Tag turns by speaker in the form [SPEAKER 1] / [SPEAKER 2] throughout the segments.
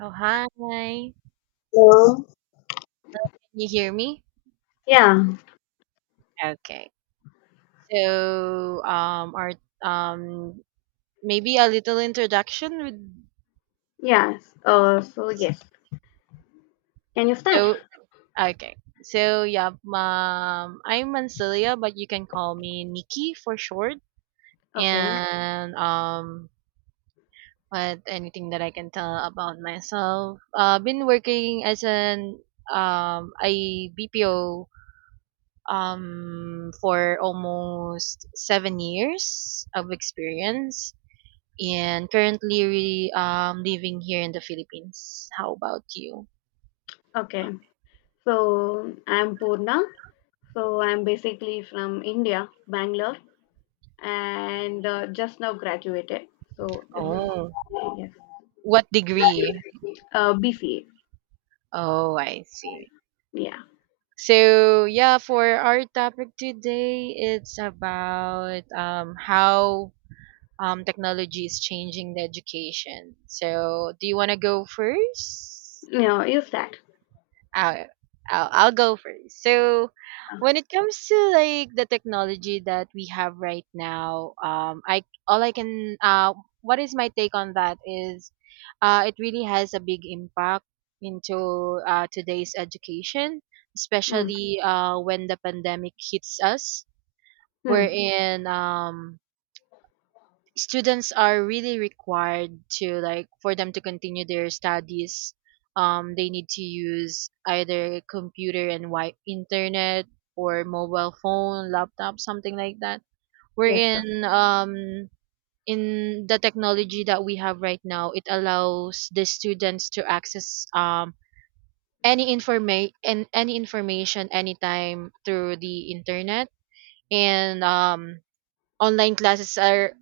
[SPEAKER 1] Oh, hi. Can
[SPEAKER 2] Hello.
[SPEAKER 1] you hear me?
[SPEAKER 2] Yeah,
[SPEAKER 1] Okay. So, our um, maybe a little introduction with
[SPEAKER 2] yes. So yes. Can you start?
[SPEAKER 1] so okay. So yeah, I'm Mancilia, but you can call me Nikki for short.
[SPEAKER 2] Okay,
[SPEAKER 1] And but anything that I can tell about myself, been working as an a BPO for almost 7 years of experience, and currently living here in the Philippines. How about you?
[SPEAKER 2] okay. So I'm Purna. So I'm basically from India, Bangalore, and just now graduated. So this is
[SPEAKER 1] Oh,
[SPEAKER 2] yes.
[SPEAKER 1] what degree?
[SPEAKER 2] BCA.
[SPEAKER 1] Oh, I see.
[SPEAKER 2] Yeah.
[SPEAKER 1] So, yeah, for our topic today, it's about how technology is changing the education. So, do you want to go first?
[SPEAKER 2] No, you start.
[SPEAKER 1] I'll, I'll go first. So,
[SPEAKER 2] Uh,
[SPEAKER 1] when it comes to like the technology that we have right now, I all I can what is my take on that is, it really has a big impact into today's education,
[SPEAKER 2] mm,
[SPEAKER 1] especially when the pandemic hits us.
[SPEAKER 2] mm.
[SPEAKER 1] Wherein students are really required to, like, for them to continue their studies, they need to use either computer and internet or mobile phone, laptop, something like that. We're
[SPEAKER 2] Yes, sir.
[SPEAKER 1] in In the technology that we have right now, it allows the students to access any informa- and any information anytime through the internet. And Online classes are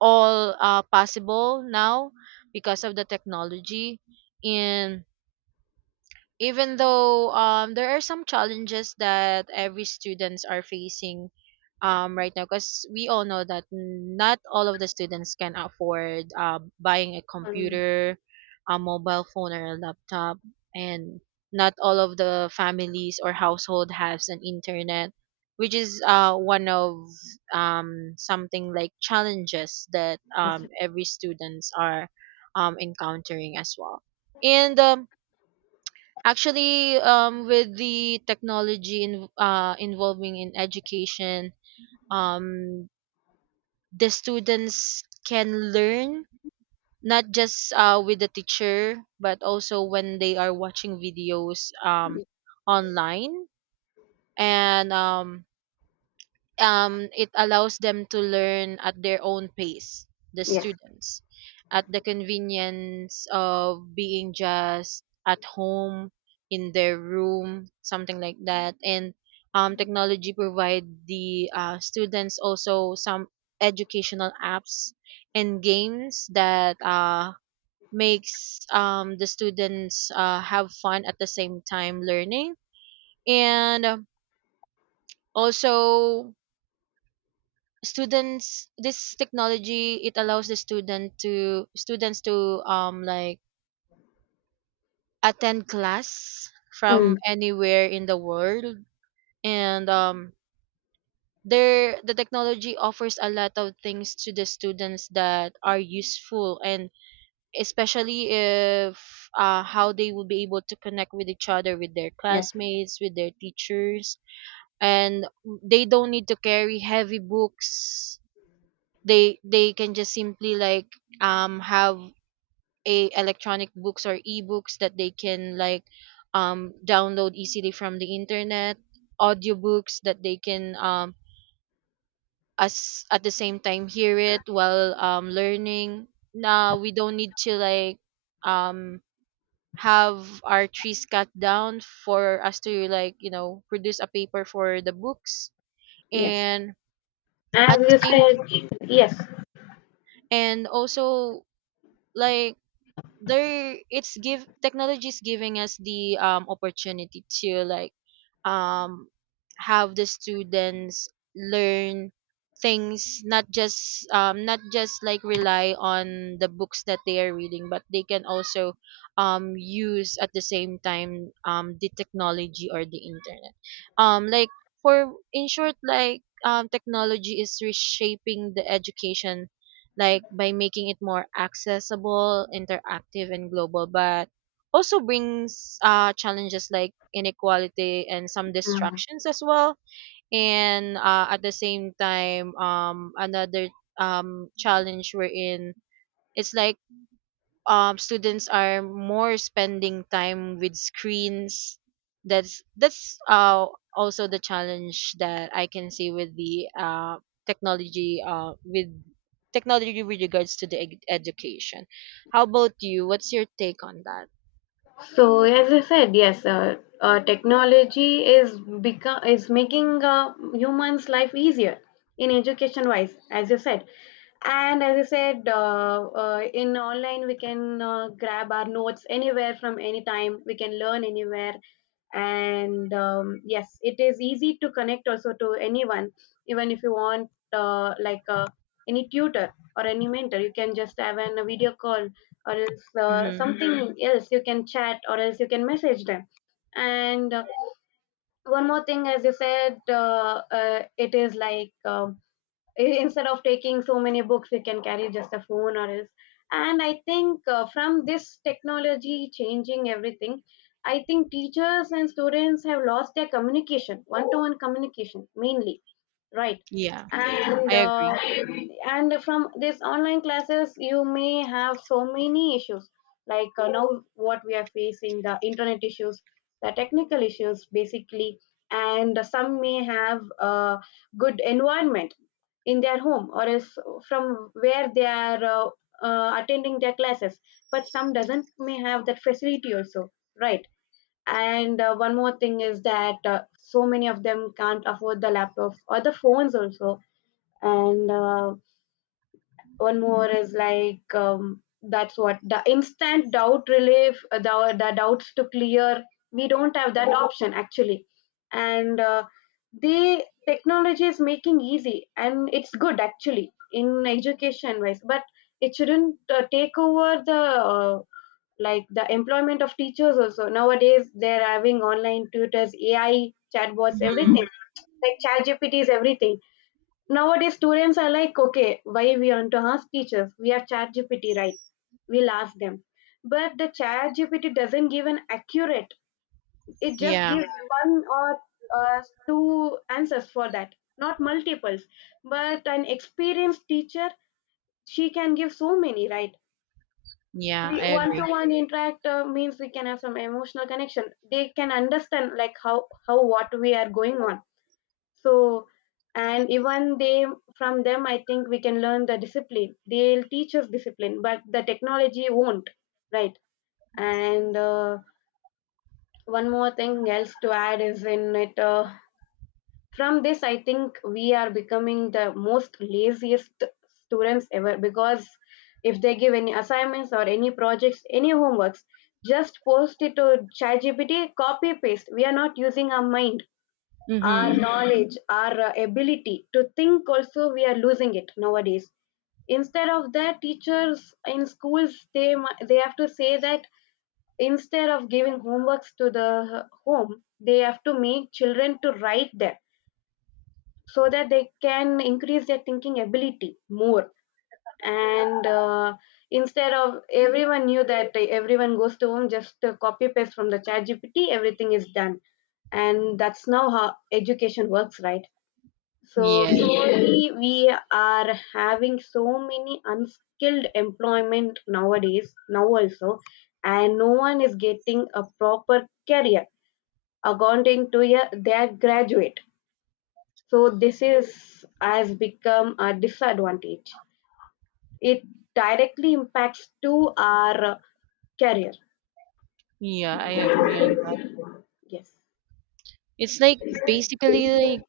[SPEAKER 1] all possible now because of the technology. And even though there are some challenges that every students are facing right now, because we all know that not all of the students can afford buying a
[SPEAKER 2] Um,
[SPEAKER 1] computer, a mobile phone, or a laptop. And not all of the families or household has an internet, which is one of something like challenges that
[SPEAKER 2] yes, sir.
[SPEAKER 1] every students are encountering as well. And um, Actually, um, with the technology in, involving in education, um, the students can learn not just with the teacher, but also when they are watching videos online. And It allows them to learn at their own pace, the
[SPEAKER 2] Yes.
[SPEAKER 1] students, at the convenience of being just at home in their room, something like that. And technology provide the students also some educational apps and games that makes the students have fun at the same time learning. And um, also students this technology, it allows the students to like attend class
[SPEAKER 2] Mm,
[SPEAKER 1] from anywhere in the world. And there The technology offers a lot of things to the students that are useful, and especially if how they will be able to connect with each other, with their
[SPEAKER 2] yes, sir.
[SPEAKER 1] classmates, with their teachers. And they don't need to carry heavy books. They can just simply, like, have a electronic books or ebooks that they can, like, download easily from the internet. Audiobooks that they can as at the same time hear it while learning. Now we don't need to, like, um have our trees cut down for us to, like, you know, produce a paper for the books.
[SPEAKER 2] Yes.
[SPEAKER 1] And
[SPEAKER 2] As
[SPEAKER 1] at the
[SPEAKER 2] you
[SPEAKER 1] same
[SPEAKER 2] said, yes.
[SPEAKER 1] and also like there it's give technology is giving us the opportunity to, like, um have the students learn things, not just like rely on the books that they are reading, but they can also use at the same time the technology or the internet. Um like for in short like um technology is reshaping the education, like, by making it more accessible, interactive, and global, but also brings challenges like inequality and some
[SPEAKER 2] Mm.
[SPEAKER 1] distractions as well. And at the same time, another challenge we're in, it's like students are more spending time with screens. That's also the challenge that I can see with the technology, with technology with regards to the education. How about you? What's your take on that?
[SPEAKER 2] So as I said, yes, technology is become is making humans' life easier in education wise, as you said, and as I said, in online we can grab our notes anywhere from any time. We can learn anywhere, and yes, it is easy to connect also to anyone, even if you want any tutor or any mentor. You can just have a video call or else
[SPEAKER 1] Mm-hmm.
[SPEAKER 2] something else. You can chat or else you can message them. And one more thing, as you said, it is like instead of taking so many books, we can carry just a phone or else. And I think from this technology changing everything, I think teachers and students have lost their communication, one to one communication mainly, right?
[SPEAKER 1] Yeah,
[SPEAKER 2] and
[SPEAKER 1] I
[SPEAKER 2] uh,
[SPEAKER 1] agree.
[SPEAKER 2] and from these online classes, you may have so many issues. Like now what we are facing, the internet issues, the technical issues basically. And some may have a good environment in their home, or is from where they are attending their classes, but some doesn't may have that facility also, right? And one more thing is that so many of them can't afford the laptops or the phones also. And one more is like that's what the instant doubt relief, the doubts to clear. We don't have that option actually. And the technology is making easy and it's good actually in education wise, but it shouldn't take over the like the employment of teachers. Also, nowadays they're having online tutors, AI chatbots, everything.
[SPEAKER 1] Mm-hmm.
[SPEAKER 2] Like ChatGPT is everything. Nowadays students are like, okay, why we want to ask teachers? We have ChatGPT, right? We'll ask them. But the ChatGPT doesn't give an accurate, it just
[SPEAKER 1] Yeah,
[SPEAKER 2] gives one or uh, two answers for that, not multiples. But an experienced teacher, she can give so many, right?
[SPEAKER 1] yeah,
[SPEAKER 2] We
[SPEAKER 1] I agree.
[SPEAKER 2] one-to-one interact, means we can have some emotional connection. They can understand like how what we are going on. So, and even they, from them I think we can learn the discipline. They'll teach us discipline, but the technology won't, right? and One more thing else to add is in it. From this I think we are becoming the most laziest students ever. Because if they give any assignments or any projects, any homeworks, just post it to ChatGPT, copy paste. We are not using our mind, our
[SPEAKER 1] Mm-hmm.
[SPEAKER 2] knowledge, our ability to think. Also, we are losing it nowadays. Instead of that, teachers in schools, they have to say that instead of giving homeworks to the uh, home, they have to make children to write them, so that they can increase their thinking ability more. And instead of everyone knew that, everyone goes to home, just copy paste from the chat gpt everything is done. And that's now how education works, right? So
[SPEAKER 1] Yes,
[SPEAKER 2] slowly, yeah, we are having so many unskilled employment nowadays now also. And no one is getting a proper career according to, yeah, their graduate. So this is has become a disadvantage. It directly impacts to our career.
[SPEAKER 1] yeah, I agree on that.
[SPEAKER 2] Yes.
[SPEAKER 1] It's like basically like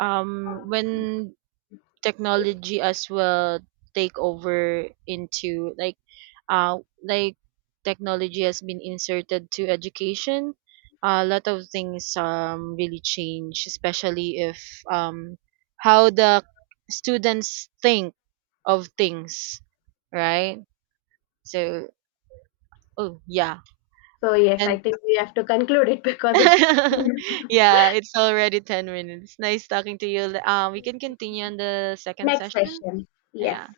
[SPEAKER 1] when technology as well take over into like uh like technology has been inserted to education, a lot of things really change, especially if um how the students think of things, right? So oh yeah.
[SPEAKER 2] So yes,
[SPEAKER 1] And
[SPEAKER 2] I think we have to conclude it because it's
[SPEAKER 1] yeah, it's already 10 minutes. Nice talking to you. We can continue on the second
[SPEAKER 2] next
[SPEAKER 1] session.
[SPEAKER 2] session. Yes.
[SPEAKER 1] Yeah.